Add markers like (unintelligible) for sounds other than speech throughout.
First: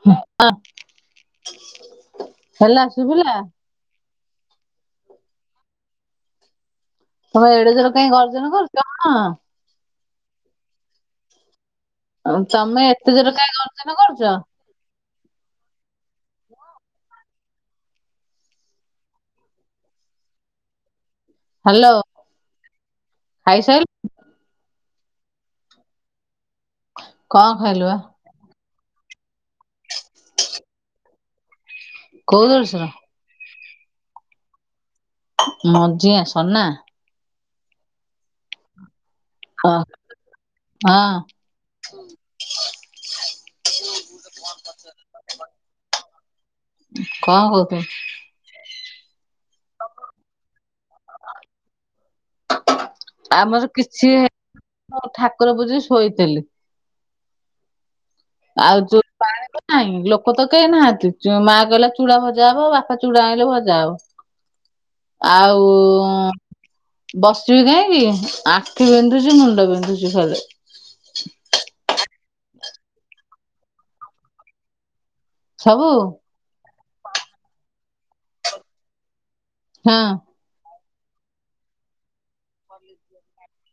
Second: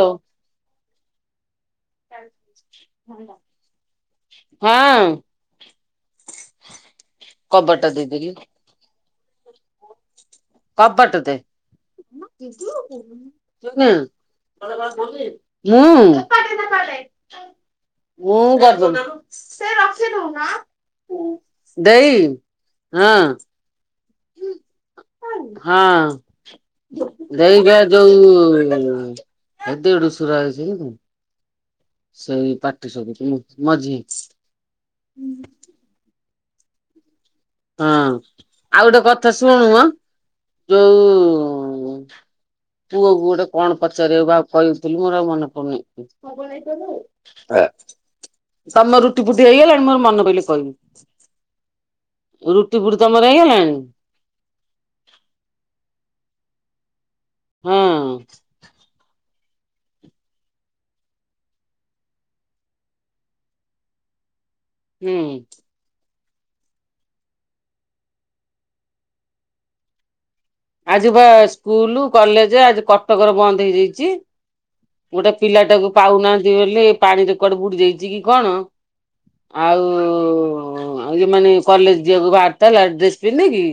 ଅଉ। ହେଲା ଶୁଭିଲା ହଁ। ତମେ ଏଡେ କବାଟ ଜୋର୍ କାଇଁ ଦେଇଦେଲି ଗର୍ଜନ କରୁଛ? ହଁ। କବାଟ ଦେ, ଉଁ। ତମେ ଏତେ ଜୋର କାଇଁ ମୁଁ। ଗର୍ଜନ କରୁଛ ମୁଁ ଗରଦେମି। ଦେଇ ହଁ। ଖାଇସାଇଲ୍ ହଁ। କଣ ଦେଇ ବା ଖାଇଲୁ ଯୋଉ-ଉ ଏ ଦେଢ଼ଶୁର ଆଇସନ୍ତି। କୋଉ ସେଇ ଜଳସୁର ପାଟି ସୁବୁଜି ମୁଁ ମଝି ମଝିଆଁ ସନା। ହଁ, ଆଉ ଗୋଟେ କଥା ଶୁଣୁ ହଁ ମଁ ହଁ ଯୋଉ-ଉ ପୁଅକୁ ଗୋଟେ କଣ ପଚାରିବାକୁ ଆଉ କଇଥିଲୁ, ମୋର ଆଉ ମନେ ପଡୁନି। କଣ କହୁଥିଲୁ ତମର ରୁଟି ଫୁଟି ହେଇଗଲାଣି। ମୋର ମନ ପଇଲେ କହିବି। ରୁଟି ଫୁଟି ତମର ଆମର ହେଇଗଲାଣି? କିଛି ହେ ଠାକୁର ପୂଜି ଶୋଇଥିଲି। ହଁ ଆଉ ଯୋ ପାଣି ତ ନାହିଁ, ଲୋକ ତ କେହି ନାହାଁନ୍ତି? ମା କହିଲା ଚୁଡା ଭଜା ହବ, ବାପା ଚୁଡ଼ା ଆଇଁଲେ ଭଜା ହବ। ହୁଁ। ଆଉ-ଉ-ଉଁ ବସିବି କାହିଁକି? ଆଖି ବିନ୍ଧୁଛି ମୁଣ୍ଡ ବିନ୍ଧୁଛି ଖାଲି। ଆଜି ବା ସ୍କୁଲ୍ କଲେଜ୍ ଆଜି କଟକରେ ବନ୍ଦ ହେଇଯାଇଛି। ଗୋଟେ ପିଲାଟାକୁ ସବୁ ପାଉନାହାଁନ୍ତି ବୋଲି, ପାଣିରେ କୁଆଡେ ବୁଡି ଯାଇଛି କି କଣ? ଆଉ ହଁ ଇଏ ମାନେ କଲେଜ୍ ଯିବାକୁ ବାହାରଥେଲା ଡ୍ରେସ୍ ପିନ୍ଧେ କିି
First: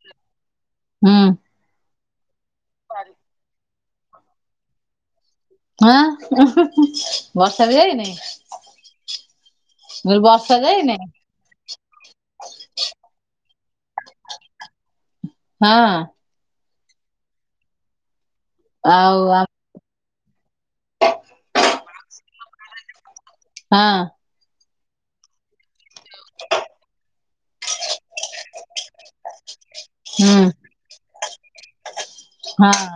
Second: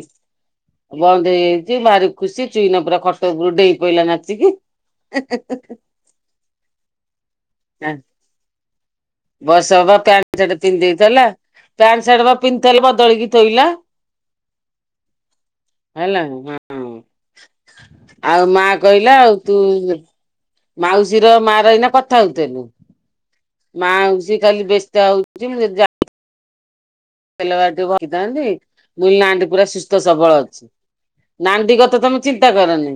ହୁଁ ବନ୍ଦ ହେଇଯାଇଛି, ଭାରି ଖୁସି। ଚୁଇନ ପୁରା ଖଟ ଉପରୁ ଡେଇଁ ପଇଲା ନାଚିକି। (unintelligible) ହାଁ (unintelligible) ବର୍ଷା ବି ଯାଇନି? ବର୍ଷା ବା ମୁଁ କହିଲି ପ୍ୟାଣ୍ଟ୍ ବର୍ଷା ସାର୍ଟ ପିନ୍ଧ ଯାଇନି ଦେଇଥିଲା। ପ୍ୟାଣ୍ଟ ସାର୍ଟ ବା ପିନ୍ଧିଥିଲ ବଦଳିକି ଥୋଇଲା। ହଁ ହେଲା ହଁ, ଆଉ ମା କହିଲା ଆଉ ତୁ ମାଉସୀ ର ମା ର ଏଇନା କଥା ହଉଥିଲୁ। ହଁ ମାଉସୀ ଖାଲି ବ୍ୟସ୍ତ ହଉ ଛିମରେ ଯା (inaudible) ବିଲ ବାରି ଟିକେ ଭଇଥାନ୍ତି, ମୁଁ ଅଇଲି ନାଁ ଟି ପୁରା ସୁସ୍ଥ ସବଳ ହୁଁ ଅଛି। ନାଣ୍ଡି କଥା ତମେ ଚିନ୍ତା ହଁ କରନି।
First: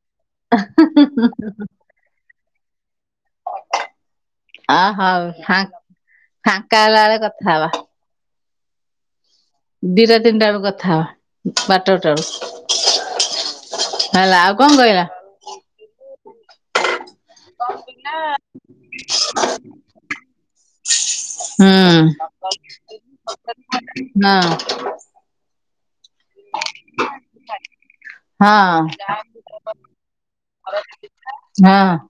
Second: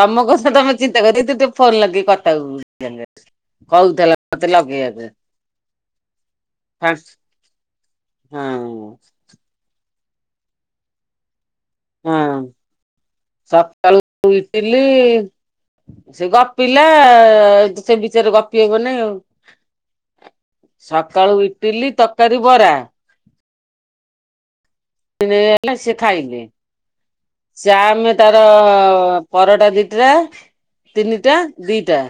ତମ କଥା ତମେ ଚିନ୍ତା କର, ତୁ ଟିକେ ଫୋନ୍ ଲଗେଇ କଥା (unintelligible) କହୁଥିଲା। ମତେ ଅଁ ଲଗେଇବାକୁ। ହଉ, ଫାଙ୍କ୍ ଫାଙ୍କା ହେଲା ବେଳେ କଥା ହବା। ହୁଁ। ଦିଇଟା ତିନିଟା ବେଳକୁ କଥା ହବା। ହଁ ବାରଟା ଗୋଟା ବେଳୁ। ହେଲା ସକାଳୁ ଆଉ କଣ ଇଟିଲି କହିଲା? ସେ ଗପିଲା-ଆ, ସେ ବିଷୟରେ ଗପି ହବନାଇଁ ଆଉ। ସକାଳୁ ଇଟିଲି ତରକାରୀ ବରା ସତରେ ଖାଆନ୍ତିନି ନା। (unintelligible) ସେ ନେଇ ଆଇଲା ସେ ଖାଇଲେ। ଚା ଆମେ ତାର ହଁ ପରଟା ଦିଟା। ତିନିଟା ହଁ ଦିଟା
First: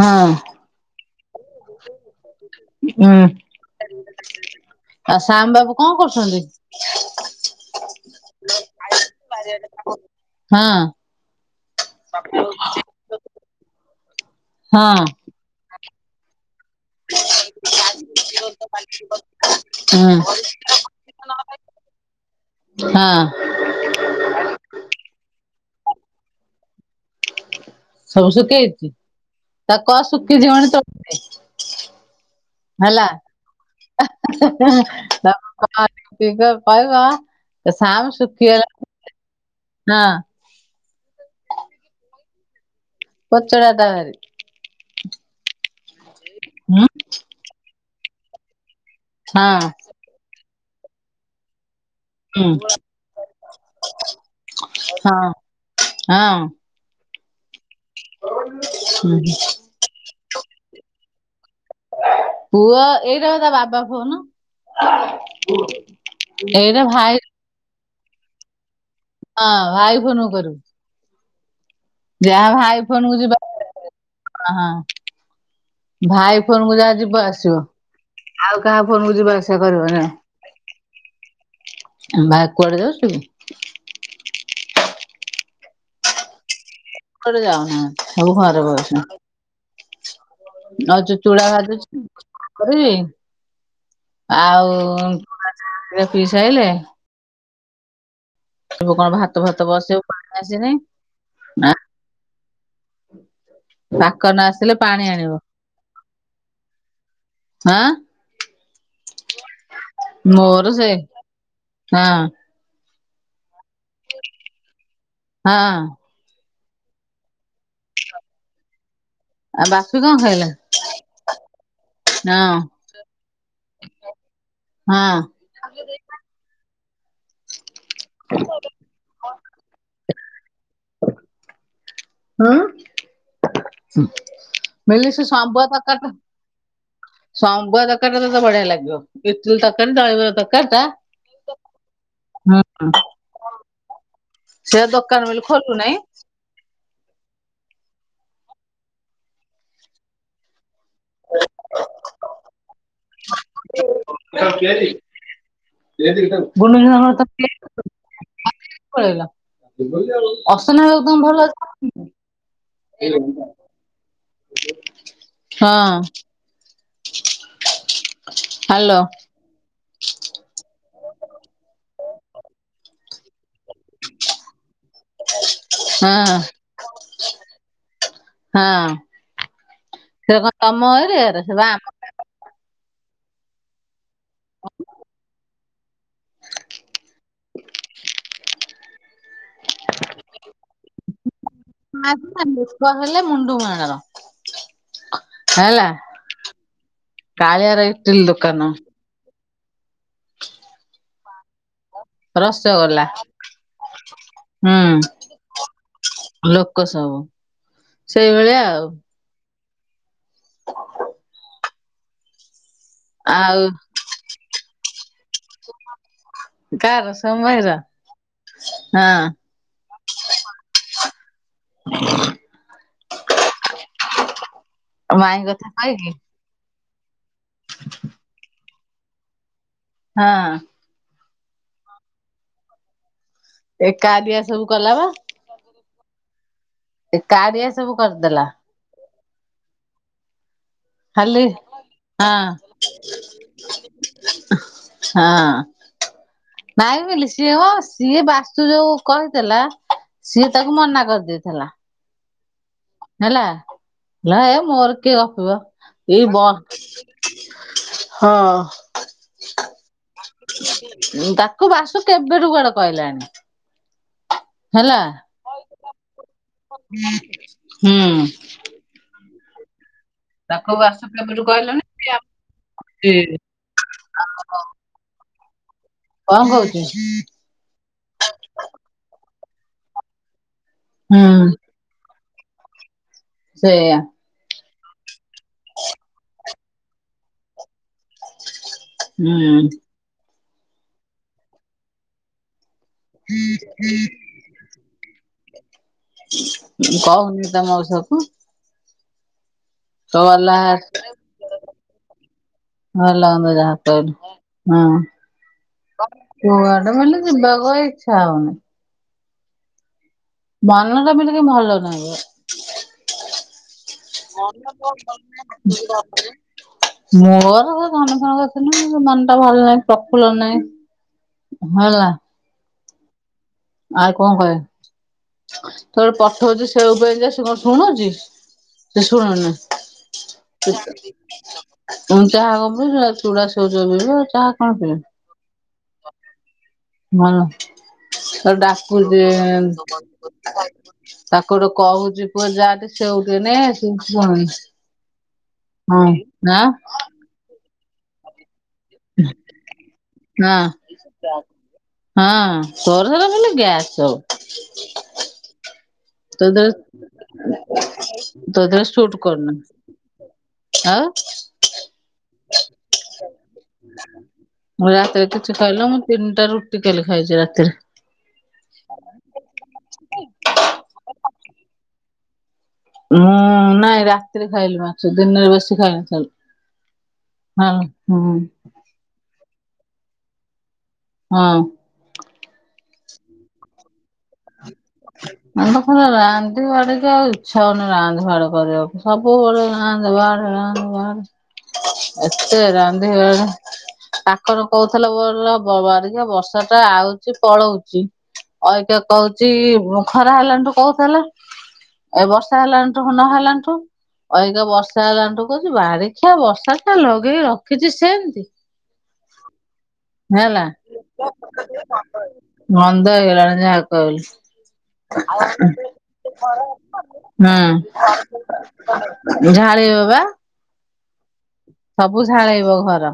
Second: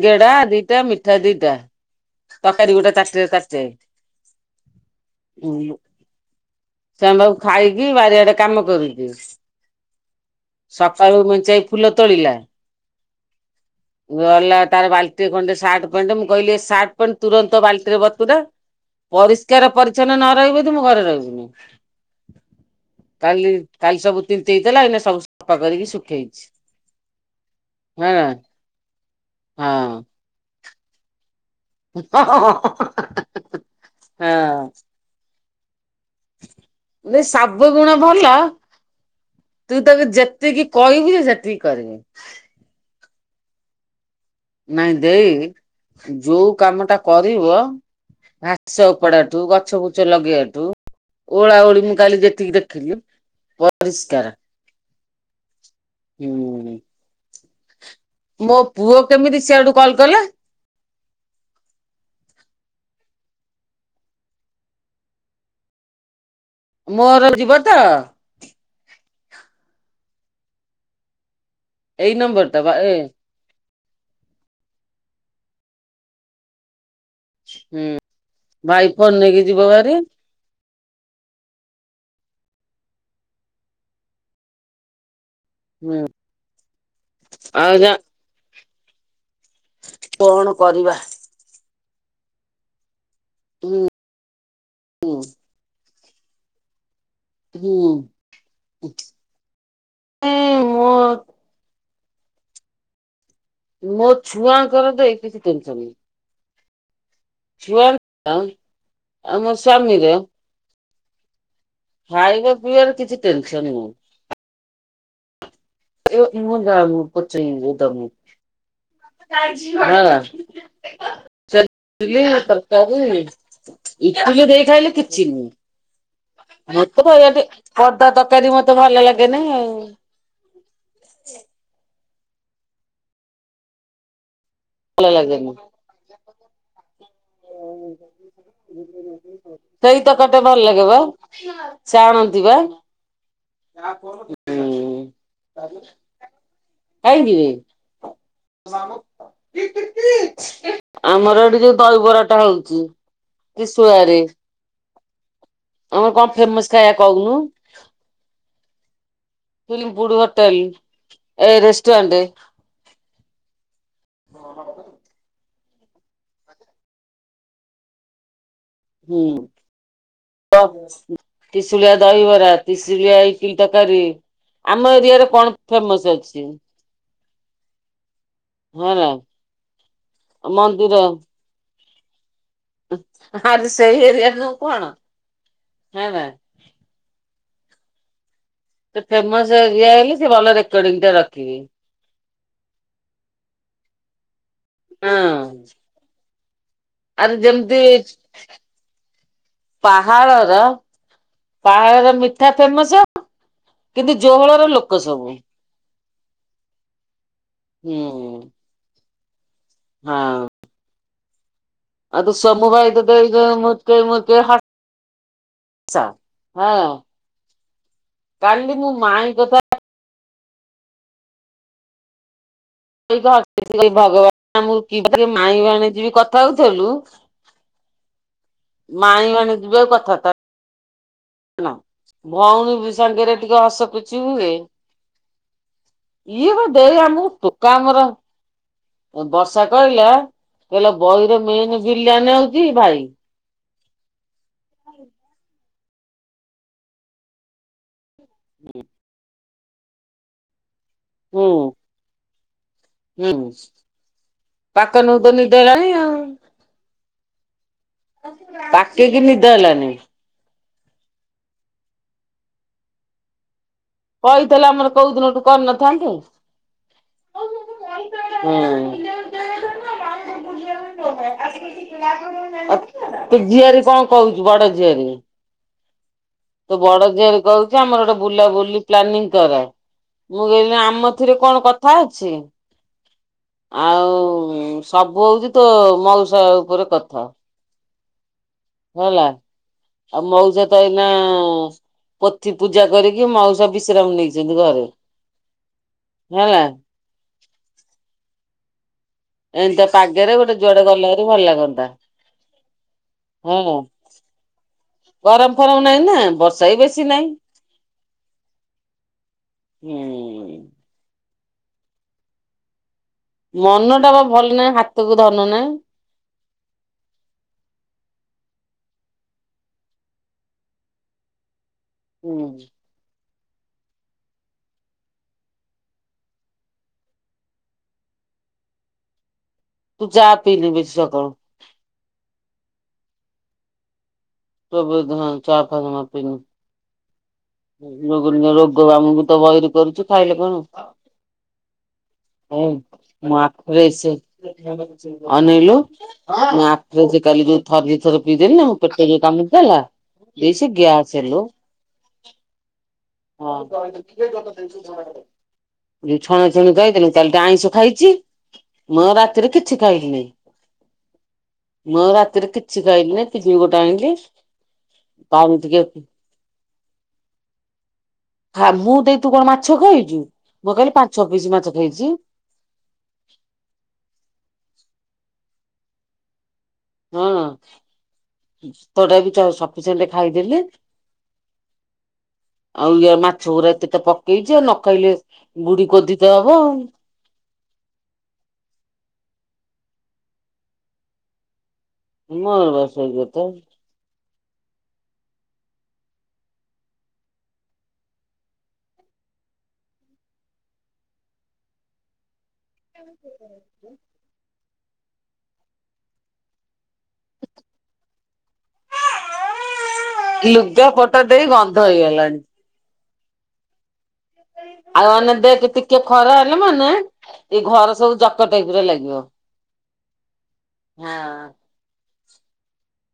ହଁ ଦିଟା ମିଠା ଦିଟା। ତରକାରୀ ଗୋଟେ ହୁଁ ତାଟିଏରେ ତାଟିଏ ଆଉ ଶ୍ୟାମ ବାବୁ ଉଁ। କଣ କରୁଛନ୍ତି ସେମାନେ ବାବୁ ଖାଇକି ବାରିଆଡେ କାମ କରୁଚି ହଁ ସକାଳୁ ମେଞ୍ଚାଇ। ଫୁଲ ତୋଳିଲା। ଗଲା ହଁ ତାର ବାଲଟି ଖଣ୍ଡେ ସାର୍ଟ ପ୍ୟାଣ୍ଟ ମୁଁ କହିଲି ସାର୍ଟ ମୁଁ କହିଲି ତୁରନ୍ତ ବାଲ୍ଟିରେ ବତୁରା ପରିଷ୍କାର ହୁଁ ପରିଚ୍ଛନ୍ନ ନ ରହିବୁ ଯଦି ମୁଁ ଘରେ ରହିବିନି। ହଁ କାଲି। (unintelligible) କାଲି ସବୁ ତିିନ୍ତେଇ ଥିଲା ଏଇନା ସବୁ ସଫା କରିକି ଶୁଖେଇଛି। ହଁ ହଁ ସବୁ ଶୁଖେଇଛି ତା କହ ଶୁଖିଯିବଣି ତୋଳି ଦେ ହଃ ହଃ ହଃ। ହଃ ହଃ ହଃ ବେ (unintelligible) ସବୁ ଗୁଣ ଭଲ ତୁ ତାକୁ ହଁ ଯେତେ। ଯେତିକି କହିବି ସେତିକି କରିବି। ପଚଡ଼ାଟା। ନାଇଁ ଦେଇ ଯୋଉ କାମ ଟା କରିବ ଘାସ ଉପଡ଼ାଠୁ ହଁ ଗଛ ବୁଛ ଲଗେଇବାଠୁ ଓଳା ଓଳି‌ ମୁଁ ମୁଁ କାଲି ହୁଁ ଯେତିକି ଦେଖିଲି ପରିଷ୍କାର ହଁ। ହଁ ହୁଁ ମୋ ପୁଅ କେମିତି ସିଆଡୁ କଲ୍ କଲା? (inaudible) ପୁଅ ଏଇଟା ତା ବାବା ଫୋନ। (unintelligible) ଏଇଟା ଭାଇ ମୋର ଯିବ ତ? ହଁ ଭାଇ ଫୋନକୁ କରିବୁ। ଏଇ ନମ୍ବର ଯାହା ଟା ବା ଭାଇ ଏ ଫୋନ୍ କୁ ଯିବା ହଁ ଭାଇ ଫୋନକୁ ଯାହା ଯିବ ଆସିବ ହୁଁ ଆଉ କାହା ଭାଇ ଫୋନ୍ କୁ ଫୋନ ଯିବା ନେଇକି ଆସିବା ଯିବ କରିବ ଭାରି ନାହିଁ। ବାହାରେ କୁଆଡେ଼ ଯାଉଚ କି? ହୁଁ। କୁଆଡେ ଆଉ ଯା ଯାାଉନାହାନ୍ତି ସବୁ ଘରେ ବଉସନ୍ତି କଣ କରିବା ନହେଲେ ଚୁ ଚୁଡ଼ା ଭାଜୁଛି କରିବି? ହୁଁ। ଆଉ ହୁଁ ବୁଢ଼ା ପିଈସା ଆଇଲେଣି? ହୁଁ। ସବୁ କଣ ଭାତ ଭାତ ବସିବ ପାଣି ମୋ ଆସିନେଇଁ। ମୋ ପାକନ ଆସିଲେ ଛୁଆଙ୍କର ତ ପାଣି ଏ ଆଣିବ କିଛି ହଁ ଛୁଆଳ ଆଉ ମୋ ସ୍ଵାମୀର ମୋର ସେଆ ଖାଇବା ପିଇବାରେ କିଛି ଟେନସନ ନାହିଁ ହଁ ଏ ମୁଁ ଯାହା ପଚାରିଲି ଯୋଉ ଦମି, ଆଉ ବାପି କଣ ଖାଇଲା ମତେ (unintelligible) ଚକୁଳି ହଁ ତରକାରୀ (unintelligible) (unintelligible) ଦେଇରି ଖାଇଲେ କି ଚିନି ଆ ମତେ ତ ଏଇ ଅଦା ତରକାରୀ ମତେ ଭଲ ଲାଗେନା। ହୁଁ। ହୁଁ ଭଲ ବଲେ ସେଇ ଲାଗେନି। ସାମ (unintelligible) ସମ୍ବୁଆ ଦରକାର ତ ତ ବଢିଆ ଲାଗିବ ଏତ ତରକାରୀ ତଳ ତରକାରୀ ଟା ଚାଣନ୍ତି ବା ସେଟା ହୁଁ। ଦୋକାନ ବୋଲି ଖଟୁ ନାହିଁ। ଖାଇଦିବେ। ଆମର ଏଠି ଯୋଉ ଦହିବରାଟା ହଉଛି ତ୍ରିଶୁଳାରେ ଆମର କଣ ଫେମସ୍ ଗୁଣ୍ଡ ଖାଇବା କହୁନୁ (unintelligible) ଫିଲ୍ମ ଫୁଡ୍ ହୋଟେଲ ଅଶ୍ୱନାଦମ ଭଲ ଏ ଅଛି। ରେଷ୍ଟୁରାଣ୍ଟ ହ ହଁ ହାଲୋ। ହୁଁ (unintelligible) କିଲ ତରକାରୀ ଆମ ଏରିଆରେ କଣ ଫେମସ ହଁ ଅଛି। ହଁ ର ସେ କଣ ତମ ମନ୍ଦିର ଏରିଆର ବା ଆରେ ସେଇ ଏରିଆ (unintelligible) ଫେମସ୍ ହେଲେ ସେ ଭଲ ରେକଡିଂ ଟା ରଖିବି। (unintelligible) ହଁ ହେଲା ଆରେ କାଳିଆର ଯେମିତି ଇଟିଲି ଦୋକାନ। ପାହାଳର ପାହାଳର ମିଠା ଫେମସ ରସଗୋଲା କିନ୍ତୁ ଜୋହଳର ହୁଁ ଲୋକ ସବୁ ଲୋକ ସବୁ ହୁଁ ସେଇଭଳିଆ ଆଉ। ହଁ। ଆଉ (unintelligible) କାର (unintelligible) କାଲି ମୁଁ ହଁ ଆ ମାଇଁ କଥା (unintelligible) କି ମାଇଁ କଥା ମାଇବାଣ କହିକି ଯିବି କଥା ହଉଥିଲୁ। ମାଇ ମ (unintelligible) ଯିବେ ହଁ। ଭଉଣୀ ବି ସାଙ୍ଗରେ ଟିକେ ହସ ଏ ପୋଛି କାରିଆ ହୁଏ। ସବୁ କଲା ବା ଇଏ ବା ଦେ ଏ ଆମକୁ କାରିଆ ଟୋକା ସବୁ ଆମର କରିଦେଲା ବର୍ଷା କହିଲା କହିଲ ବହି ର ଖାଲି ମେନ ହଁ ବିରିୟାନ ହଉଛି ଭାଇ ହଁ ନାଇଁ ବୋଲିିଲ ସେ ସିଏ ବାସ୍ତୁ ଯୋଉ କହିଥିଲା ସିଏ ତାକୁ ମନା ହୁଁ କରିଦେଇଥିଲା। ହୁଁ ହେଲା ହେଲା ଏ ମୋର ପାକନକୁ କିଏ ତ ନିଦ କିବ ହେଲାଣି ଆଉ। ଏଇ ବ ହଁ ପାକେଇ କିି ନିଦ ହେଲାନି। ତାକୁ ବାସୁ କେବେଠୁ କୁଆଡେ କହିଲାଣି। କହିଥିଲେ ଆମର ହେଲା କୋଉ ଦିନୋଠୁ କରିନଥା କଁ। ହୁଁ। ତୋ ତାକୁ ବାସୁ କେବେଠୁ କହିଲାଣି କଣ ଝିଆରି କଣ କହୁଚୁ ବଡ ଝିଆରି ତୋ କହୁଛୁ? ବଡ ଝିଆରି କହୁ ଯା ଆମର ଗୋଟେ ବୁଲାବୁଲି ପ୍ଲାନିଂ କର ମୁଁ କହିଲି ଆମ ଥିରେ ହୁଁ କଣ କଥା ଅ ଛି ସେଇଆ ଆଉ ସବୁ ହଉଚି ତୋ ମଉସା ଉପରେ କଥା। କଣ ହେଲା। ହୁଁ ଆଉ ମଉସା ତ ଏଇନା ପୋଥି ପୂଜା କରିକି ମଉସା ବିଶ୍ରାମ ନେ ଇଚନ୍ତି ଘରେ। ହେଲା। ମୁଁ କହୁନି ତ ମଉସାକୁ। ଏମିନ୍ତିଆ ତ ପାଗରେ ଗୋଟେ ଗଲା ଯୁଆଡେ ଗଲା ରୁ ଭଲ ଲାଗନ୍ତା। ଭଲ ଲାଗନ୍ତା ହଁ। ଯାହା କହିଲୁ ହଁ। ଗରମ ଫରମ ନାହିଁ କ ନା ବର୍ଷା ବି କୁଆଡେ ବେଶୀ ବୁଲି ନାହିଁ ଯିବାକୁ ଇଚ୍ଛା ହଉନି। ହୁଁ। ମନ ଟା ବି ଟିକେ ଭଲ ନାହିଁ। ମନ ଟା ବା ଭଲ ନାହିଁ ମନ ହାତକୁ ଧନ ତ ନାହିଁ। (unintelligible) ମୋର ହେ ଧନ ଫନ କଥା ନୁହଁ କିନ୍ତୁ ମନ ଟା ଭଲ ନାହିଁ ପ୍ରଫୁଲ୍ଲ ନାହିଁ। ହେଲା। ହୁଁ। ଆଉ କଣ କଇବେ? ସେତେବେଳୁ ପଠଉଚି ସେଉ ପାଇଁ ଯେ ସେ କଣ ଶୁଣୁଚି ସେ ଶୁଣୁନି। ତୁ ଚା ପିଇନି ବେଶୀ ସକାଳୁ (unintelligible) ଚାହା ହବ ଚୁଡା ସେଉ ଚୋବେଇ ବ ଚାହା କଣ ପିଇବ (unintelligible) ଭଲ। ରୋଗ ତାକୁ ଡାକୁଚି ଆମକୁ ତ ବଇରି କରୁଛୁ ଖାଇଲେ କଣ ତାକୁ ଗୋଟେ କହୁଚି ପୁଅ ହବ। ଯାତି ସେଉ ମୋ କେ ନେଇ ଆଖିରେ ଆସିବୁ ସେ ଶୁଣୁନି। ଅନେଇଲୁ ମୁଁ ଆପ୍ରେଜ୍ କାଲି ଯୋଉ ଥରେ ଦି ଥର ପିଇଦେଲ ନୁ ପେଟ ଯୋଉ କାମୁଡ଼ି ଦେଲା ହଁ ଏସେଇ ଗ୍ୟାସ ଲୋ। ହଁ। ତୋର ହେ ହଁ। ଯୋଉ ତୋ ଛଣା ଦେହରେ ଛୁଣି ଖାଇଦେଲୁ କାଲି ତ ଆଇଁଷ ଖାଇଚି ତୋ ଦେହରେ ମୁଁ ସୁଟ୍ କରୁନି ରାତିରେ କିଛି ଖାଇଲି ନେହିଁ। ଆଉ। ମୁଁ ରାତିରେ କିଛି ଖାଇଲିନି। ପିଜୁଳି ଗୋଟେ ଆଣିଲି ମୁଁ ରାତିରେ କିଛି ପାଣି ଟିକେ ଖାଇଲୁନୁ ମୁଁ ତିନିଟା ରୁଟି କାଲି ଖାଇଚି ରାତିରେ। ଫାଗୁ ଦେଇ ତୁ କଣ ମାଛ ଖାଇଚୁ ମୁଁ କଇଲି ପାଞ୍ଚ ପିସ୍ ମାଛ ଖାଇଚି। ହୁଁ ନାଇଁ ରାତିରେ ଖାଇଲି ମାଛ ଦିନରେ ବେଶୀ ଖାଇନଥିଲି। ହଁ ଭାତ ଟା ବି ତ ସଫିସେଣ୍ଟ୍ ଖାଇଦେଲି। ହଁ। ଆଉ ଇଏ ମାଛ ଗୁରା ଏତେ ତ ପକେଇଚି ଆଉ ନ ଖାଇଲେ ବୁଡ଼ି କୋଦିିତ ହବ ଆଉ। ଇଛା ହଉନି ରାନ୍ଧେ ବାଢ଼େ କରିବାକୁ ସବୁବେଳେ ରାନ୍ଧେ ବାଢ଼େ ରାନ୍ଧେ ବାଢ଼େ ଏତେ ମୋର ବା ସେଇ ରାନ୍ଧେ କଥା। ବାଢେ ପାଖର କହୁଥିଲା ବୋଲା ହ ବାଡ଼ିଖିଆ ବର୍ଷା ଟା ଆଉଚି ପଳଉଚି ଅଇକା କଉଚି ଖରା ହେଲାଣିଠୁ କୋଉ ଥିଲା। ଏ ବର୍ଷା ହେଲାଣିଠୁ ନ ହେଲାଣିଠୁ ଅଇକା ବର୍ଷା ହେଲାଣ ଠୁ କଉଛି ବାଡିଖିଆ ବର୍ଷା ଟା ଲଗେଇକି ରଖିଚି ସେମିତି। ହେଲା ଲୁଗା ପଟା ଦେଇ ଗନ୍ଧ ହେଇଗଲାଣି। ଗନ୍ଧ ହେଇଗଲାଣି ଯାହା କଇଲୁ। ଆଉ ମାନେ ଦେଖ ଟିକେ ଖରା ହେଲେ ମାନେ ଏଇ ଘର ସବୁ ଜକ ଟାଇପ ର ଲାଗିବ। ହୁଁ। ଝାଳେଇବ ବା। ହଁ। ସବୁ ଝାଳେଇବ ଘର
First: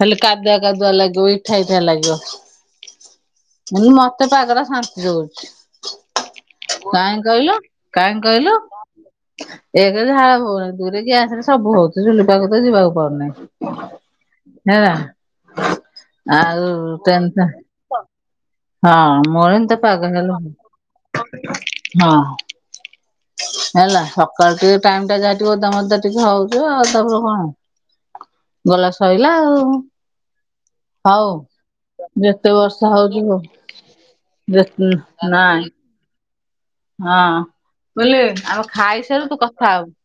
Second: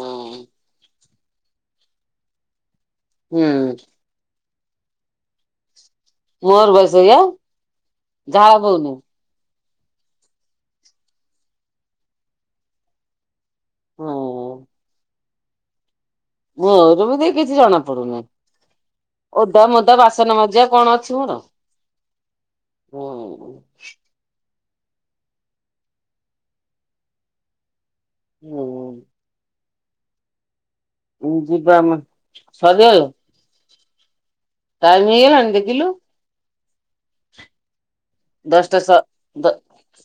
ଖାଲି କା କାଦୁଆ ଲାଗିବ ଇଠା ଇଠା ଲାଗିବ। ହୁଁ ମୁଲି ମତେ ଏ ପାଗଟା ଶାନ୍ତି ଦଉଚି ମୋର ବା ସେଇଆ କାଇଁ କହିଲୁ କାଇଁ ଝାଳ କହିଲୁ? ବୋହୁନି। ଏକ୍ ରେ ଝାଳ ବୋହୁନି ଦୁଇରେ ଗ୍ୟାସ ରେ ସବୁ ହଉଚି ଚୁଲି ପାଖକୁ ତ ଯିବାକୁ ପଡୁନି। ହଁ ହେଲା। ଆଉ ମୋର ବି ଦେଇ ଟେନସ କିଛି ଜଣା ପଡୁନି। ହଁ ମୋର ଓଦା ଏମିତି ମୋଦା ପାାଗ ବାସନ ହେଲା ମଜିଆ କଣ ଅଛି ମୋର। ହଁ ହୁଁ ହେଲା ସକାଳ ଟିକେ ଟାଇମ ଟା ଯାଇଥିବ ଓଦା ମଦା ଟିକେ ହଉଥିବ ଆଉ ତା ପରେ କଣ ଗଲା ସଇଲା ଆଉ। ହୁଁ ହଉ ଯିବା ଆମେ ଯେତେ ବର୍ଷ ସରିଗଲା ହଉଚି ହଉ। ଟାଇମ ହେଇଗଲାଣି ଦେଖିଲୁ? ହଁ ମୁଁ କହିଲି ଆଉ ଦଶଟା ସ ଖାଇସାରୁୁ ତୁ ଦ କଥା ହବୁ।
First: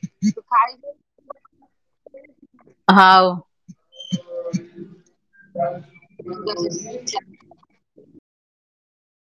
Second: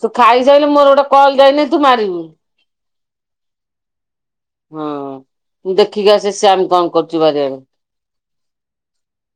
ତୁ ଖାଇ ସାଇଲେ ମୋର ଗୋଟେ କଲ ଯାଇନି ତୁ ମାରିବୁ। ହଉ। ହୁଁ ମୁଁ ଦେଖିକି ଆସେ ଶ୍ୟାମ କଣ କରୁଚି ବାରିିଆଡେ।